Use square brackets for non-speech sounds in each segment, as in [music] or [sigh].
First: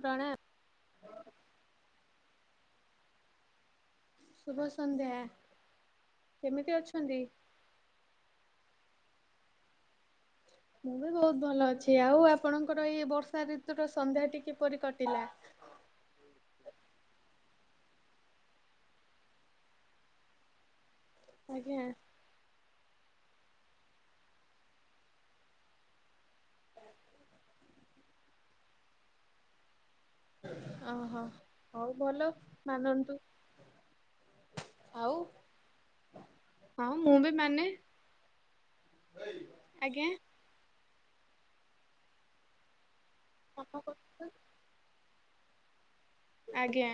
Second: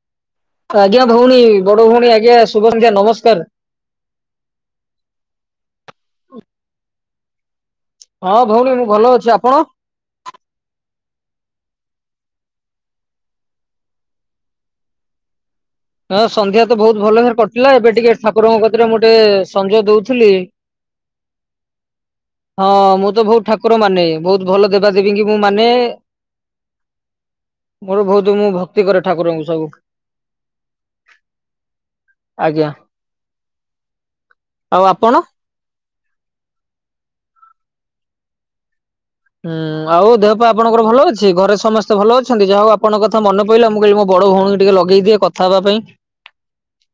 ପ୍ରଣାମ। ତ ଆଜ୍ଞା ଭଉଣୀ ବଡ଼ ଭଉଣୀ ଆଜ୍ଞା ଶୁଭସନ୍ଧ୍ୟା ନମସ୍କାର। ଶୁଭ ସନ୍ଧ୍ୟା କେମିତି ଅଛନ୍ତି? ହଁ ଭଉଣୀ ମୁଁ ଭଲ ଅଛି ଆପଣ? ମୁଁ ବି ବହୁତ ଭଲ ଅଛି ଆଉ ଆପଣଙ୍କର ଏଇ ବର୍ଷା ଋତୁୁର ସନ୍ଧ୍ୟା ଟି କିପରି କଟିଲା? ହଁ ସନ୍ଧ୍ୟା ତ ବହୁତ ଭଲଭାବ ରେ କଟିଲା ଏବେ ଟିକେ ଠାକୁରଙ୍କ କତିରେ ମୁଁ ଟିକେ ସଞ୍ଜ ଦଉଥିଲି। ଆଜ୍ଞା। ହଁ ମୁଁ ତ ବହୁତ ଠାକୁର ମାନେ ବହୁତ ଭଲ ଦେବା ଦେବୀ ଙ୍କି ମୁଁ ମାନେ ମୋର ବହୁତ ମୁଁ ଭକ୍ତି କରେ ଠାକୁରଙ୍କୁ ସବୁ। ଓହୋ ହଉ ଭଲ ଆଜ୍ଞା ମାନନ୍ତୁ। ଆଉ ଆପଣ? ହଁ ମୁଁବି ମାନେ। ହୁଁ ଆଜ୍ଞା। ଆଉ ଦେହ ପା ଆପଣଙ୍କର ଭଲ ଅଛି ଘରେ ସମସ୍ତେ ଭଲ ଅଛନ୍ତି ଯାହା ହଉ ଆପଣଙ୍କ କଥା ମନ ପଇଲା ମୁଁ କହିଲି ମୋ ବଡ଼ ଭଉଣୀକି ଟିକେ ଲଗେଇ ଦିଏ କଥା ହବା ପାଇଁ। ଆଜ୍ଞା।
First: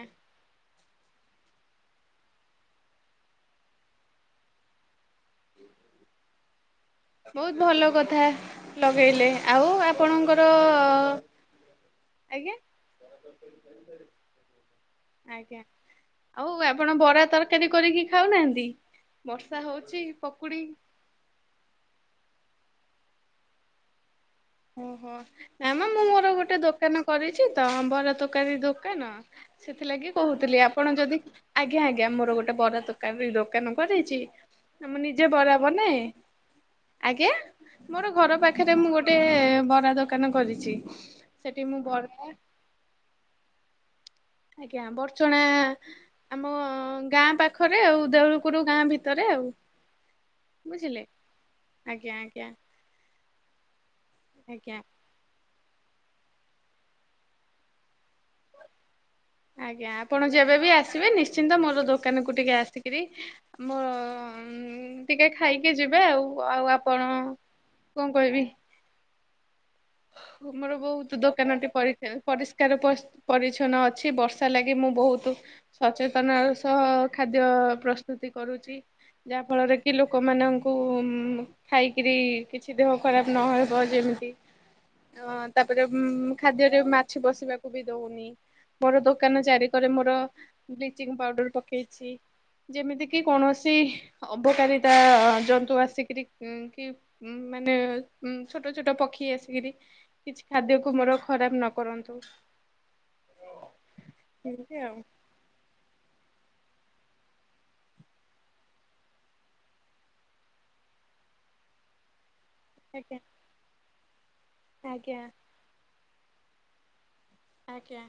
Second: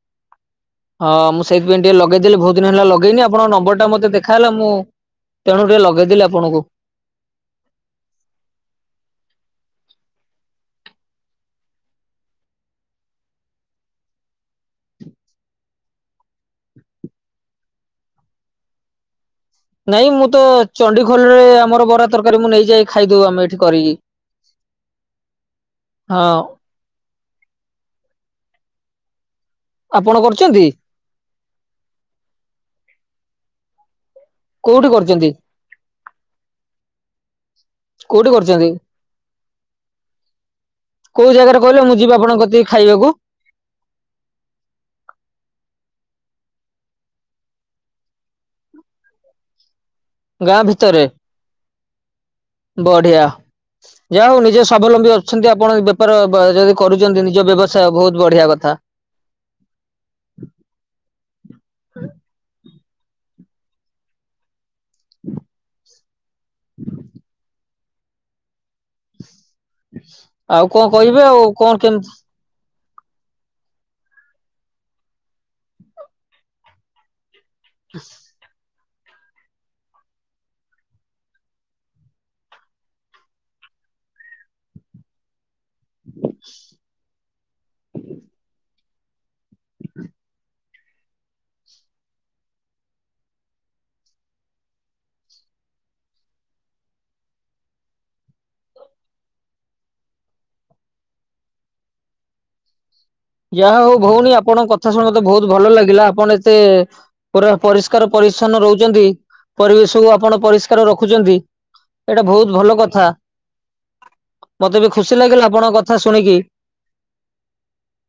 ହଁ ମୁଁ ସେଇଥିପାଇଁ ଟିକେ ଲଗେଇଦେଲି ବହୁତ ଦିନ ହେଲା ଲଗେଇନି ଆପଣଙ୍କ ନମ୍ବର ଟା ମତେ ଦେଖା ହେଲା ମୁଁ ତେଣୁ ଟିକେ ଲଗେଇଦେଲି ଆପଣଙ୍କୁ। ବହୁତ ଭଲ କଥା ଲଗେଇଲେ ଆଉ ଆପଣଙ୍କର ଅ ଆଜ୍ଞା ଆଜ୍ଞା ଆଉ ଆପଣ ବରା ତରକାରୀ କରିକି ଖାଉନାହାନ୍ତି? ବର୍ଷା ହଉଚି ନାଇଁ ମୁଁ ତ ପକୁଡ଼ି [unintelligible] ଆମର ବରା ତରକାରୀ ମୁଁ ନେଇଯାଏ ଖାଇଦଉ ଆମେ ଏଠି କରିକି। ଓହୋ ନାମ ମୁଁ ମୋର ହଁ ଗୋଟେ ଦୋକାନ କରିଛି ତ ବରା ତରକାରୀ ଦୋକାନ। ସେଥିଲାଗି ଆପଣ କହୁଥିଲି କରୁଛନ୍ତି ଆପଣ ଯଦି ଆଜ୍ଞା ଆଜ୍ଞା ମୋର ଗୋଟେ ବରା ତରକାରୀ ଦୋକାନ କରେଇଛି। କୋଉଠି ମୁଁ ନିଜେ କରୁଛନ୍ତି ବରା ବନାଏ ଆଜ୍ଞା ମୋର କୋଉଠି ଘର କରୁଛନ୍ତି? ପାଖରେ ମୁଁ ଗୋ ଟେ ବରା ଦୋକାନ କରିଛି ସେଠି ମୁଁ ବରା ଦିଏ ଖାଇବାକୁ? ଆଜ୍ଞା ବଡ଼ଚଣା ଆମ ଗାଁ ପାଖରେ ଆଉ ଦେଉଳୁକୁରୁ ଗାଁ ଭିତରେ ଆଉ। ଗାଁ ଭିତରେ ବୁଝିଲେ ଆଜ୍ଞା ଆଜ୍ଞା ବଢ଼ିଆ ଯାହା ହଉ ନିଜେ ଆଜ୍ଞା ସ୍ଵାବଲମ୍ବୀ ଅଛନ୍ତି ଆପଣ ବେପାର ବା ଯଦି କରୁଛନ୍ତି ନିଜ ବ୍ୟବସାୟ ବହୁତ ବଢ଼ିଆ କଥା। ଆଜ୍ଞା ଆପଣ ଯେବେବି ଆସିବେ ନିଶ୍ଚିନ୍ତ ମୋର ଦୋକାନକୁ ଟିକେ ଆସିକିରି ମୋର ଉଁ ଉଁ ଉଁ ଟିକେ ଖାଇକି ଯିବେ ଆଉ ଆଉ ଆପଣ କଣ କହିବି ଆଉ ଉମର କଣ ବହୁତ କହିବେ ଆଉ ଦୋକାନଟେ କଣ କେମିତି ପଡିଥାଉ। ପରିଷ୍କାର ପସ ପରିଚ୍ଛନ୍ନ ଅଛି ବର୍ଷା ଲାଗି ମୁଁ ବହୁତୁ ସଚେତନାର ସହ ଖାଦ୍ୟ ପ୍ରସ୍ତୁତି କରୁଚି। ଯାହା ଫଳରେ କି ଲୋକମାନଙ୍କୁ ଉ ଖାଇକିରି କିଛି ଦେହ ଖରାପ ନହେବ ଯେମତି। ହଁ ତାପରେ ଉଁ ଖାଦ୍ୟରେ ମାଛି ବସିବାକୁ ବି ଦଉନି। ମୋର ଦୋକାନ ଚାରି କରେ ମୋର ବ୍ଲିଚିଂ ପାଉଡର ପକେଇଛି। ଯେମିତି କିି କୌଣସି ଅବକାରିତା ଜନ୍ତୁ ଆସିକିରି ଉଁ କି ଉଁ ମାନେ ଉଁ ଛୋଟ ଛୋଟ ପକ୍ଷୀ ଆସିକିରି କିଛି ଖାଦ୍ୟକୁ ମୋର ଖରାପ ନ କରନ୍ତୁ। ଯାହା ହଉ ଭଉଣୀ ଆପଣଙ୍କ ଏମିତି କଥା ଆଉ ଶୁଣିକୁ ମତେ ବହୁତ ଭଲ ଲାଗିଲା ଆପଣ ଏତେ ପୁରା ପରିଷ୍କାର ପରିଛନ୍ନ ରହୁଛନ୍ତି ପରିବେଶକୁୁ ଆପଣ ପରିଷ୍କାର ରଖୁଛନ୍ତି। ଏଇଟା ବହୁତ ଭଲ କଥା ଆଜ୍ଞା ମତେ ବି ଖୁସି ଆଜ୍ଞା ଲାଗିଲା ଆପଣଙ୍କ କଥା ଶୁଣିକି। ଆଜ୍ଞା।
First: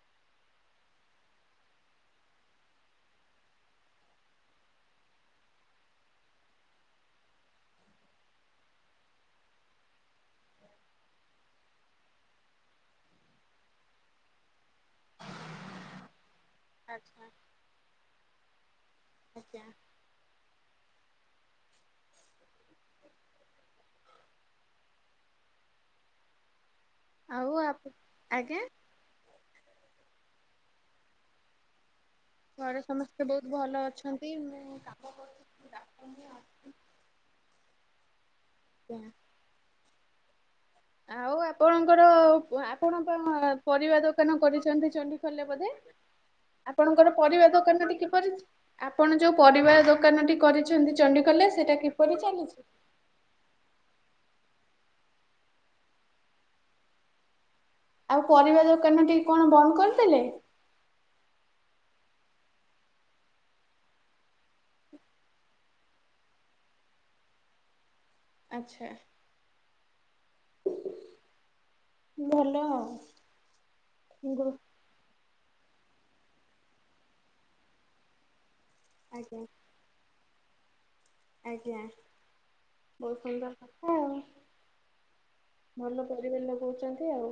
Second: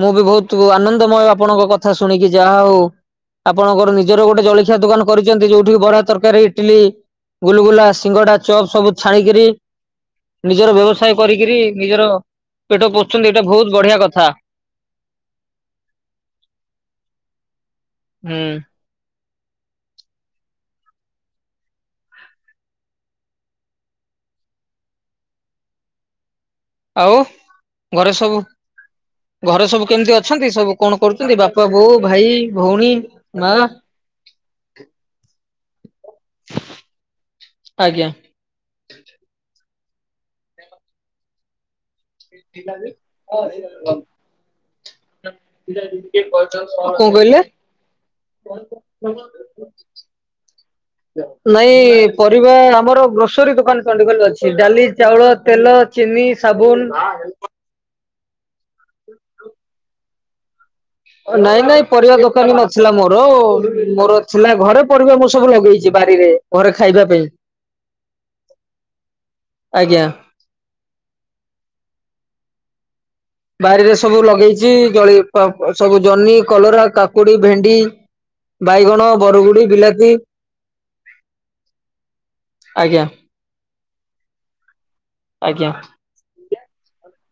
ମୁଁ ବି ବହୁତୁ ଆନନ୍ଦମୟ ଆପଣଙ୍କ କଥା ଶୁଣିକି ଯାହା ହଉ। ଆପଣଙ୍କର ନିଜର ଗୋଟେ ଜଳଖିଆ ଦୋକାନ କରିଚନ୍ତି ଯୋଉଠିକି ବରା, ତରକାରୀ, ଇଟିଲି ଗୁଲଗୁଲା, ସିଙ୍ଗଡ଼ା, ଚପ୍ ସବୁ ଛାଣିକରି ନିଜର ବ୍ୟବସାୟ କରିକିରି ନିଜର ପେଟ ପୋଷୁଛନ୍ତି ଏଇଟା ବୋହୁତ ବଢିଆ କ ଥା ଆଚ୍ଛା। ହୁଁ। ଆଜ୍ଞା। ଆଉ ଘରେ ସବୁ ଆଜ୍ଞା ଘରେ ସବୁ କେମତି ଅଛନ୍ତି ସବୁ କଣ କରୁଚନ୍ତି ବାପା, ବୋଉ, ଭାଇ? ଘରେ ଭଉଣୀ ସମସ୍ତେ ବୋହୁତ ମା ଭଲ ଅଛନ୍ତି ମୁଁ କାମ କ ଆଜ୍ଞା। ଜ୍ଞା ଆଉ ଆପଣଙ୍କର ପ୍ ଆପଣ ପା ଆ ପରିବା ଦୋକାନ କରିଛନ୍ତି ଚଣ୍ଡିଖୋଲରେ ବୋଧେ? କଣ ଆପଣଙ୍କର କହିଲେ ପରିବା ଦୋକାନଟି କିପରି ଆପଣ ଯୋଉ ପରିବା ଦୋକାନଟି କରି ନାଇଁ ପରିବା ଆମର ଗ୍ରୋସ୍ ଗ୍ରୋସରୀ ଦୋକାନ ଚଣ୍ଡିଖୋଲରେ ଅଛି ଡାଲି, ଚାଉଳ, ତେଲ, ଚିନି, ସାବୁନ। ଆଉ ପରିବା ଦୋକାନଟି କଣ ବନ୍ଦ କରିଦେଲେ? ନାଇଁ ନାଇଁ ପରିବା ଦୋକାନ ନଥିଲା ମୋର ମୋର ଥିଲା ଘରେ ପରିବା ମୁଁ ସବୁ ଲଗେଇଚି ବାରିରେ। ଘରେ ଖାଇବା ପାଇଁ। ଆଛା। ଆଜ୍ଞା। ଭଲ ଆ। ବାରିରେ ସବୁ ଲଗେଇଚି ଜଳି ପ-ପ-ସବୁ ଜହ୍ନି, କଲରା, କାକୁଡି, ଭେଣ୍ଡି। ବାଇଗଣ, ଆଜ୍ଞା ବରଗୁଡି, ବିଲାତି। ଆଜ୍ଞା ଆଜ୍ଞା ବୋହୁତ ସୁନ୍ଦର କଥା ଆଉ ଆଜ୍ଞା ଭଲ ପରିବା ଲଗୋଉଚନ୍ତି ଆଉ।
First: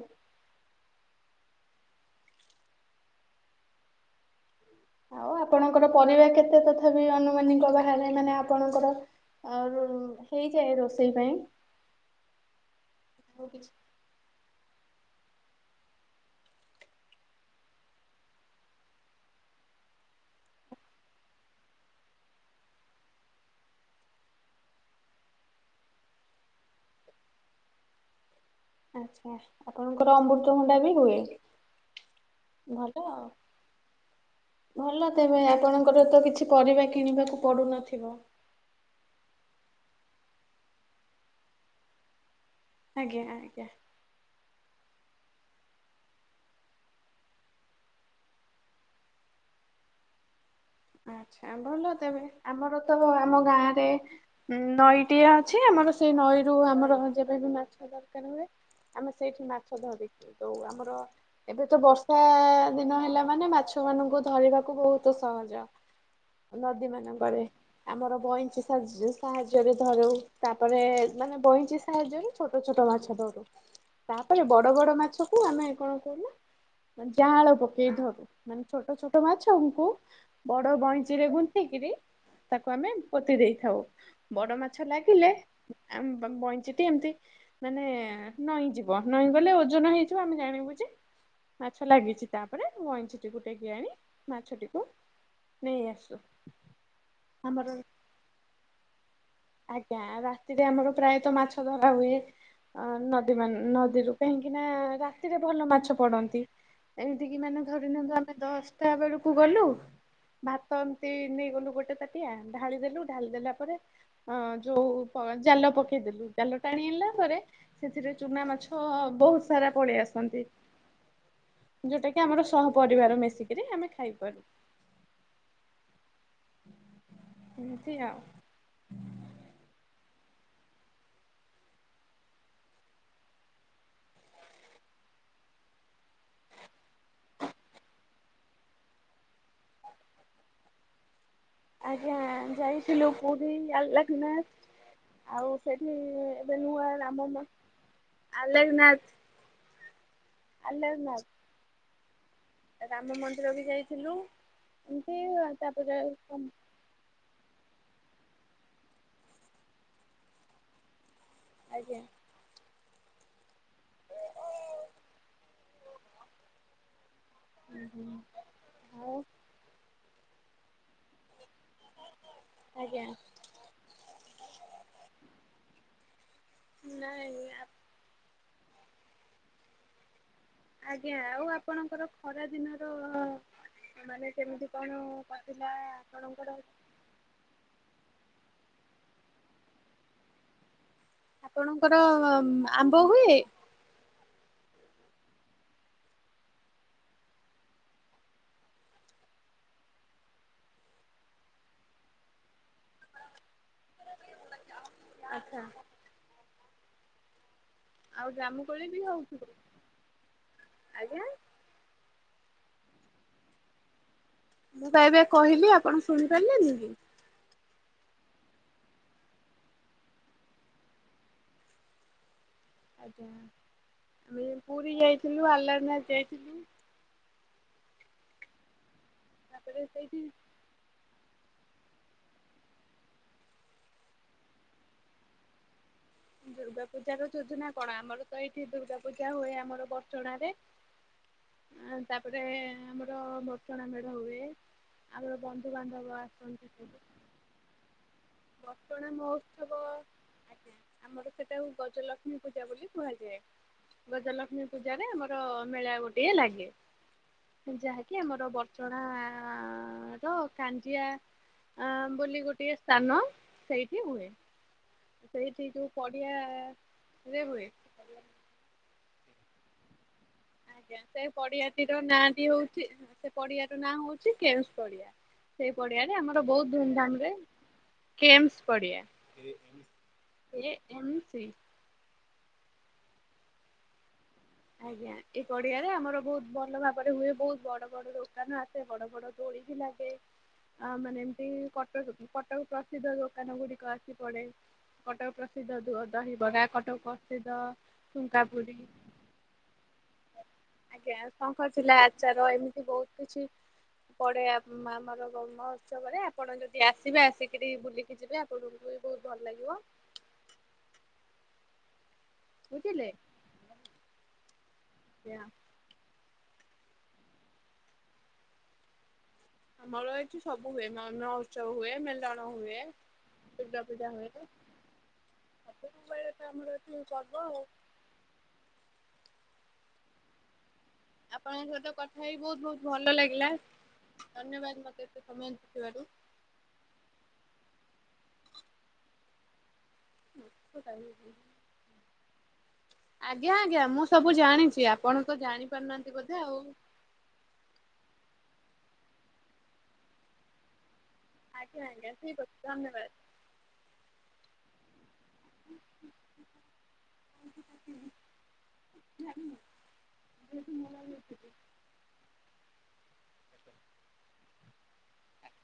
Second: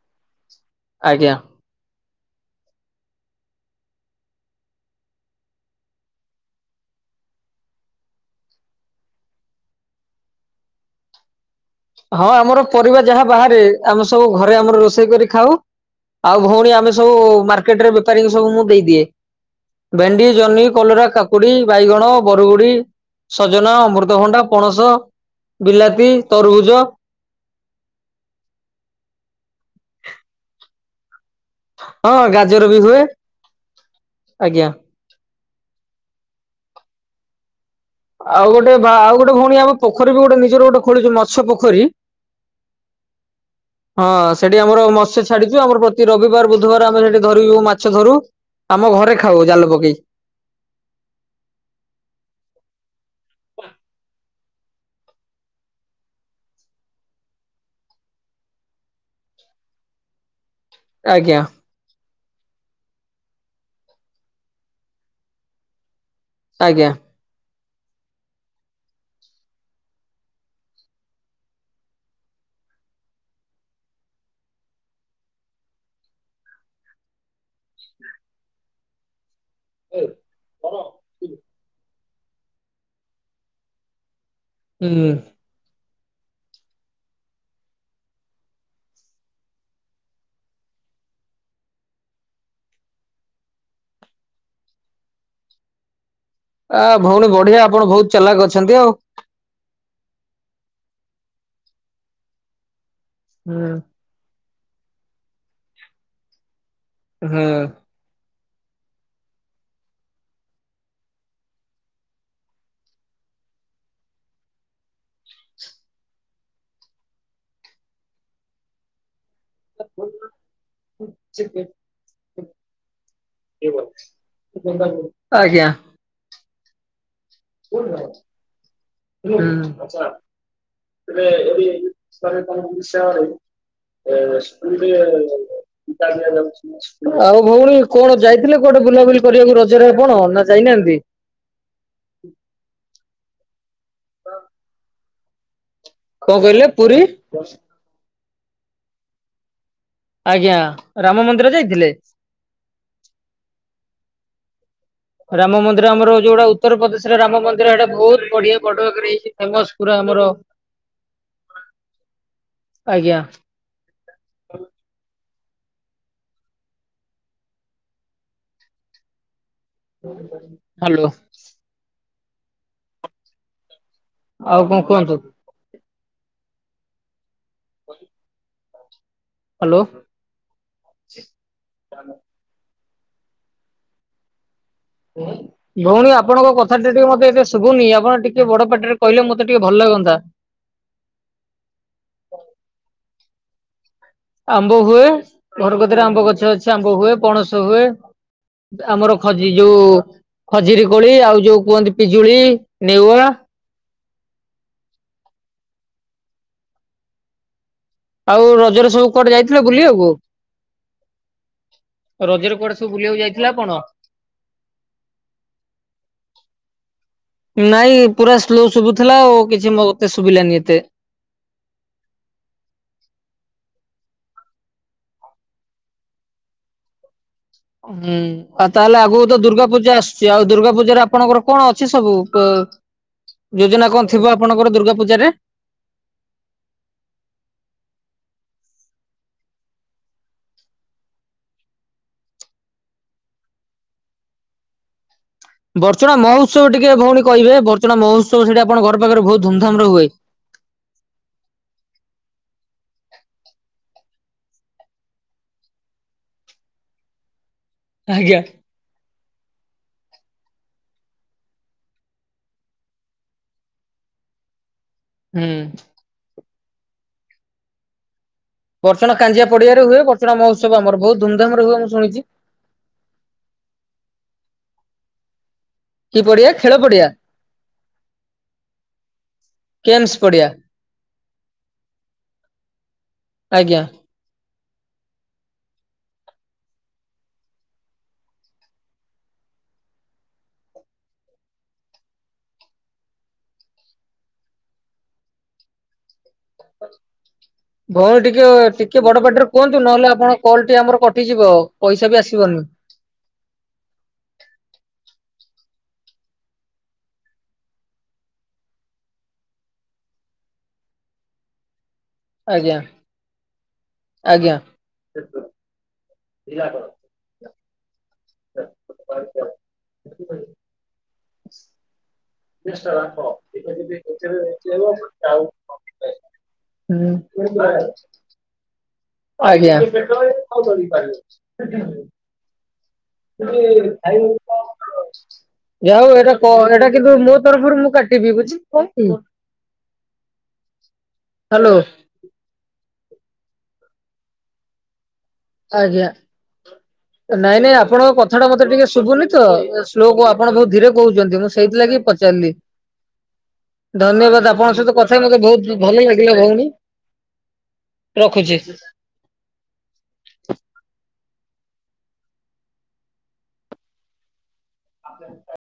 ଆଜ୍ଞା। ଆଉ ଆପଣଙ୍କର ପରିବା କେତେ ତଥାପି ଅନୁମାନୀଙ୍କ ବାହାରେ ମାନେ ଆପଣଙ୍କର ଆଉ ରୁଁ ହେଇଯାଏ ରୋଷେଇ ପାଇଁ? ହଁ ଆମର ପରିବା ଯାହା ଆଉ ବାହାରେ କିଛି ଆମେ ସବୁ ଘରେ ଆମର ରୋଷେଇ କରି ଖାଉ। ଆଉ ଭୋଉଣୀ ଆମେ ସବୁ ମାର୍କେଟରେ ବେପାରୀକି ସବୁ ମୁଁ ଦେଇଦିଏ। ଭେଣ୍ଡି, ଜହ୍ନି, କଲରା, କାକୁଡି, ବାଇଗଣ, ବରଗୁଡି। ସଜନା, ଅମୃତଭଣ୍ଡା, ପଣସ, ବିଲାତି, ତରଭୁଜ। ଆଚ୍ଛା ଆପଣଙ୍କର ଅମୃତଭଣ୍ଡା ବି ହୁଏ। ହଁ ଗାଜର ବି ଭଲ ହୁଏ ଆଉ। ଆଜ୍ଞା। ଭଲ ତେବେ ଆପଣଙ୍କର ତ କିଛି ପରିବା କିଣିବାକୁ ପଡୁନଥିବ। ଆଉ ଗୋଟେ ବା ଆଉ ଗୋଟେ ଭୋଉଣୀ ଆମ ପୋଖରୀ ବି ଗୋଟେ ନିଜର ଗୋଟେ ଖୋଳିଛୁ ମତ୍ସ୍ୟ ପୋଖରୀ। ଆଜ୍ଞା ଆଜ୍ଞା। ହଁ ସେଠି ଆମର ମତ୍ସ୍ୟ ଛାଡିଚୁ ଆମର ପ୍ରତି ରବିବାର ବୁଧବାର ଆମେ ସେଠି ଧରୁ ମାଛ ଧରୁ। ଆମ ଘରେ ଖାଉ ଜାଲ ପକେଇ। ଆଛା ଭଲ ତେବେ ଆମର ତବ ଆମ ଗାଁରେ ଉଁ ନଈଟିଏ ଅଛି ଆମର ସେଇ ନଈରୁ ଆମର ଯେବେ ବି ମାଛ ଦରକାର ହୁଏ ଆମେ ସେଇଠି ମାଛ ଧରିକି ଦୋଉ ଆମର ଆଜ୍ଞା ଏବେ ତ ବର୍ଷା ଦିନ ହେଲା ମାନେ ମାଛମାନଙ୍କୁ ଧରିବାକୁ ବୋହୁତ ସହଜ। ନଦୀ ଆଜ୍ଞା ମାନଙ୍କରେ। ଆମର ବଇଁଚି ସାର୍ଯ୍ ସାହାଯ୍ୟରେ ଧରୁ ତାପରେ ମାନେ ବଇଁଚି ସ୍ ସାହାଯ୍ୟରେ ଛୋଟ ଛୋଟ ମାଛ ଧରୁ ତାପରେ ବଡ଼ ବଡ଼ ମାଛକୁ ଆମେ କଣ କହିଲ ମାନେ ଜାଆଁଳ ପକେଇ ଧରୁ ମାନେ ଛୋଟ ଛୋଟ ମାଛଙ୍କୁ ବଡ ବଇଁଚିରେ ଗୁନ୍ଥିକିରି ଇ ତାକୁ ଆମେ ପୋତି ଦେଇଥାଉ ବଡ଼ ମାଛ ହୁଁ। ଲାଗିଲେ ଆମ୍ ବମ୍-ବଇଁଚିଟି ଏମତି ମାନେ ନଇଁ ଯିବ ନଇଁ ଗଲେ ଓଜନ ହେଇଯିବ ଆମେ ଜାଣିବୁ ଯେ ମାଛ ଲାଗିଚି ତାପରେ ବଇଁଛିଟିକୁ ଟେକି ଆଣି ମାଛଟିକୁ ନେଇ ଆସୁ। ଆ ଭଉଣୀ ବଢିଆ ଆମର ଆପଣ ଭୋଉତ ଚାଲାକ ଅଛନ୍ତି ଆଉ। ଆଜ୍ଞା ରାତିରେ ଆମର ପ୍ରାୟତଃ ମାଛଧରା ହୁଏ ଅ ନଦୀମାନ୍ ହୁଁ ନଦୀରୁ। କାହିଁକି ନା ରାତିରେ ଭଲ ମାଛ ପଡନ୍ତି ଏମିତିକି ହୁଁ ମାନେ ଧରି ନିଅନ୍ତୁ ଆମ୍ ମେ ଦଶଟା ବେଳୁକୁ ଗଲୁ ଭାତ ଏମତି ନେଇଗଲୁ ଗୋଟେ ତାଟିଆ ଢାଳି ଦେଲୁ ଢାଲି ଦେଲା ପରେ ହଁ ଯୋଉ ପ ଜାଲ ପକେଇଦେଲୁ ଜାଲ ଟାଣି ଆଣିଲା ପରେ ସେଥିରେ ଚୁନା ମାଛ ବୋହୁତ ସାରା ପଳେଇ ଆସନ୍ତି। ଯୋଉଟାକି ଆମର ସହ ପରିବାର ମିଶିକିରି ଆମେ ଖାଇପାରୁ। ଆଜ୍ଞା। ଏମିତି ଆଉ। [inaudible] ହୁଁ [inaudible] [inaudible] ଆଉ ଭଉଣୀ କୁଆଡେ ଯାଇଥିଲେ କୁଆଡେ ବୁଲାବୁଲି କରିବାକୁ ରଜରେ ଆପଣ ନା ଯାଇନାହାନ୍ତି? ଆଜ୍ଞା ଯାଇଥିଲୁ ପୁରୀ ଆଲାଖନାଥ ଆଉ ସେଠି କଣ ଏବେ କହିଲେ ନୂଆ ପୁରୀ ରାମ ମ ଆଲେଖନାଥ ଆଜ୍ଞା ରାମ ମନ୍ଦିର ଯାଇଥିଲେ। ରାମ ମନ୍ଦିର ବି ଯାଇଥିଲୁ। ଏମିତି ରାମ ମନ୍ଦିର ତାପରେ ଆମର ହଉଚି ଯୋଉଡା ଉ ଉତ୍ତରପ୍ରଦେଶେରେ ରାମ ମନ୍ଦିର ହେଇଟା ବୋହୁତ ବଢିଆ ବଡ ଆକାରରେ ହେଇଛି ଫେମସ୍ ପୁରା ଆମର ଆଜ୍ଞା। ଆଜ୍ଞା। ଆଜ୍ଞା ଆଉ। ହାଲୋ। ଆଜ୍ଞା। ଆଉ କଁ କୁହନ୍ତୁ? ନାଇଁ ଆପ୍ [inaudible] ହାଲୋ। ଆଜ୍ଞା ଆଉ ଆପଣଙ୍କର ଖରା ଦିନର ମାନେ କେମିତି କଣ କଟିଥିଲା ଆପଣଙ୍କର? ଦି ଟିକେ ମତେ ଏତେ ଶୁଭନି ଆପଣ ଟିକେ ବଡ ପାଟିରେ କହିଲେ ମତେ ଟିକେ ଭଲ ଲାଗନ୍ତା। ଆପଣଙ୍କର ଉଁ ଆମ୍ବ ହୁଏ? ଆମ୍ବ ହୁଏ ଘର କତିରେ ଆମ୍ବ ଗଛ ଅଛି ଆମ୍ବ ହୁଏ ପଣସ ହୁଏ। ବା ଆମର ଖଜି ଯୋଉ ଖଜିରି କୋଳି ଆଉ ଯୋଉ କୁହନ୍ତି ପିଜୁଳି ନେଉଆ। ଆଚ୍ଛା। ଆଉ ଜାମୁକୋଳି ରଜରେ ବି ସବୁ କୁଆଡେ ହଉଥିବ ଯାଇଥିଲ ବୁଲିଆକୁ? ଆଜ୍ଞା ରଜେରେ କୁଆଡେ ସବୁ ବୁଲିଆକୁ ଯାଇଥିଲେ ଆପଣ? ମୁଁ ପା ଏବେ କହିଲି ଆପଣ ଶୁଣି ପାରିଲେନି କି? ନାଇଁ ପୁରା ସ୍ଲୋ ଶୁଭୁଥିଲା ଆଉ କିଛି ମତେ ଶୁଭିଲାନି ଏତେ। ଆଜ୍ଞା ଆମେ ପୁରୀ ଯାଇଥିଲୁ ଆଲାରନାଥ ଯାଇଥିଲୁ। ଅ ହୁଁ ଆଉ ତାହେଲେ ଆଗୁକୁ ତ ଦୁର୍ଗା ତାପରେ ପୂଜା ସେଇଠି ଆସୁଚି ଆଉ ଦୁର୍ଗା ପୂଜାରେ ଆପ୍ ଆପଣଙ୍କର କଣ ଅଛି ସବୁ ପେ ଯୋଜନା କଁ ଥିବ ଆପଣଙ୍କର ଦୁର୍ଗା ପୂଜାରେ? ଦୁର୍ଗା ପୂଜାର ଯୋଜନା କଣ ଆମର ତ ଏଇଠି ଦୁର୍ଗା ପୂଜା ହୁଏ ଆମର ବଡଚଣାରେ। ଆଉ ତାପରେ ଆମର ବଡଚଣା ମେଢ ହୁଏ। ଆଉ ଏ ବନ୍ ବଡଚଣା ମହଉତ୍ସବ ଟିକେ ଭଉଣୀ କହିବେ ବଡଚଣା ମହଉତ୍ସବ ସେଇଟି ଆପଣ ଘର ବଡ଼ଚଣା ପାଖେରେ ଭୋଉତ ମହୋତ୍ସବ ଧୁମଧାମରେ ହୁଏ। ଆମର ସେଟାକୁ ଗଜଲକ୍ଷ୍ମୀ ପୂଜା ବୋଲି କୁହାଯାଏ। ଗଜଲକ୍ଷ୍ମୀ ପୂଜାରେ ଆମର ମେଳା ଗୋଟେ ଲାଗେ। ଯାହାକି ଆଜ୍ଞା। ଆମର ବ ଣ [unintelligible] କାଞ୍ଜିଆ ଅ ବୋଲି ଗୋଟେ ସ୍ଥାନ ସେଇଠି ହୁଏ। ହୁଁ ସେଇଠି ଯେଉଁ ପଡ଼ିଆରେ ହୁଏ। ବର୍ଚଣ କାଞ୍ଜିଆ ପଡିଆରେ ହୁଏ। ବର୍ଚଣ ମହୋତ୍ସବ ଆମର ବହୁ ଧୁମଧାମ ରେ ହୁଏ ମୁଁ ଶୁଣିଛି? ସିଏ ହଉଛି ସେ ପଡିଆ ର ନାଁ ହଉଛି କେଳୁସ ପଡିଆ। ସେଇ ପଡିଆରେ କି ଆମର ପଡିଆ ବହୁତ ଖେଳ ପଡିଆ ଧୁମଧାମରେ କେମ୍ସ ପଡିଆ। କେମ୍ସ ପଡିଆ ଏ ଏମ୍ ସି- ଆଜ୍ଞା। ଆଜ୍ଞା ଏ ପଡିଆରେ ଆମର ବହୁତ ଭଲ ଭାବରେ ହୁଏ। ବହୁତ ବଡ ବଡ ଦୋକାନ ଆସେ। ସେ ବଡ ବଡ ଦୋଳିବି ଲାଗେ। ଆଁ ମାନେ ଏମତି କଟକ କଟକ ପ୍ରସିଦ୍ଧ ଦୋକାନ ଗୁଡିକ ଆସି ପଡେ। କଟକ ପ୍ରସିଦ୍ଧ ଦହିିବରା କଟକ ପ୍ରସିଦ୍ଧ ଭଉଣୀ ଟିକେ ଠୁଙ୍କାପୁୁରୀ [unintelligible] କୁହନ୍ତୁ ନହେଲେ ଆପଣଙ୍କ କଲ୍ ଟି ଆମର ଆଜ୍ଞା କଟିଯିବ ଶଙ୍ଖଚିଲା ପଇସା ବି ଆସିବନି। ବହୁତ କିଛି ପଡେ ଆମର ମହୋତ୍ସବରେ ଆପଣ ଯଦି ଆସିବେ ଆସିକିରି ବୁଲିକି ଯିବେ? ତମକୁ ବି ବହୁତ ଭଲ ଲାଗିବ। ଆଜ୍ଞା ବୁଝିଲେ? ଆଜ୍ଞା। ଆଜ୍ଞା। ଜିଲାପ [unintelligible] ଆମର ଏଇଠି ସବୁ ହୁଏ ମନ ଉତ୍ସବ ହୁଏ। ମେ ମେଲଣ ହୁଏ ଦୁର୍ଗା ପୂଜା ହୁଏ। ମୁଁ କହିୟା କଥା ଆମର ଏଠି ହୁଁ [unintelligible] ଆଜ୍ଞା। ହଉ ଚଢିକି ପାରିବ। ଆପଣଙ୍କ ସହିତ କଥା ହ ବହୁତ ବହୁତ ଭଲ [unintelligible] ଲାଗିଲା ଯାହା ହଉ ଧନ୍ୟବାଦ ମତେ ଏତେ ସମୟ ଦେଇଥିବାରୁ ଏଇଟା ହଁ ଏଇଟା କିନ୍ତୁ ମୋ ତରଫରୁ ମୁଁ କାଟିବି? ବୁଝିଲି [unintelligible] ହ ପାଇ [unintelligible] ହ୍ୟାଲୋ। ଆଜ୍ଞା ଆଜ୍ଞା। ମୁଁ ସବୁ ଜାଣିଛି ଆପଣ ତ ଆଜ୍ଞା। ଜାଣିପାରୁନାହାନ୍ତି ବୋଧେ ଆଉ? ନାଇଁ ନାଇଁ ଆପଣଙ୍କ କଥା ଟା ମତେ ଟିକେ ଶୁଭୁନି ତ ସ୍ଲୋକୁ ଆପଣ ବହୁତ ଧୀରେ କହୁଛନ୍ତି ମୁଁ ଆଜ୍ଞା ସେଇଥିଲାଗି ଆଜ୍ଞା ଠିକ ପଚାରିଲି। ଅଛି ଧନ୍ୟବାଦ। ଧନ୍ୟବାଦ ଆପଣଙ୍କ ସହିତ କଥା କଥା ମତେ ବହୁତ ଭଲ ଲାଗିଲା ଭଉଣୀ ରଖୁଛି। [unintelligible] ଆଣ [unintelligible]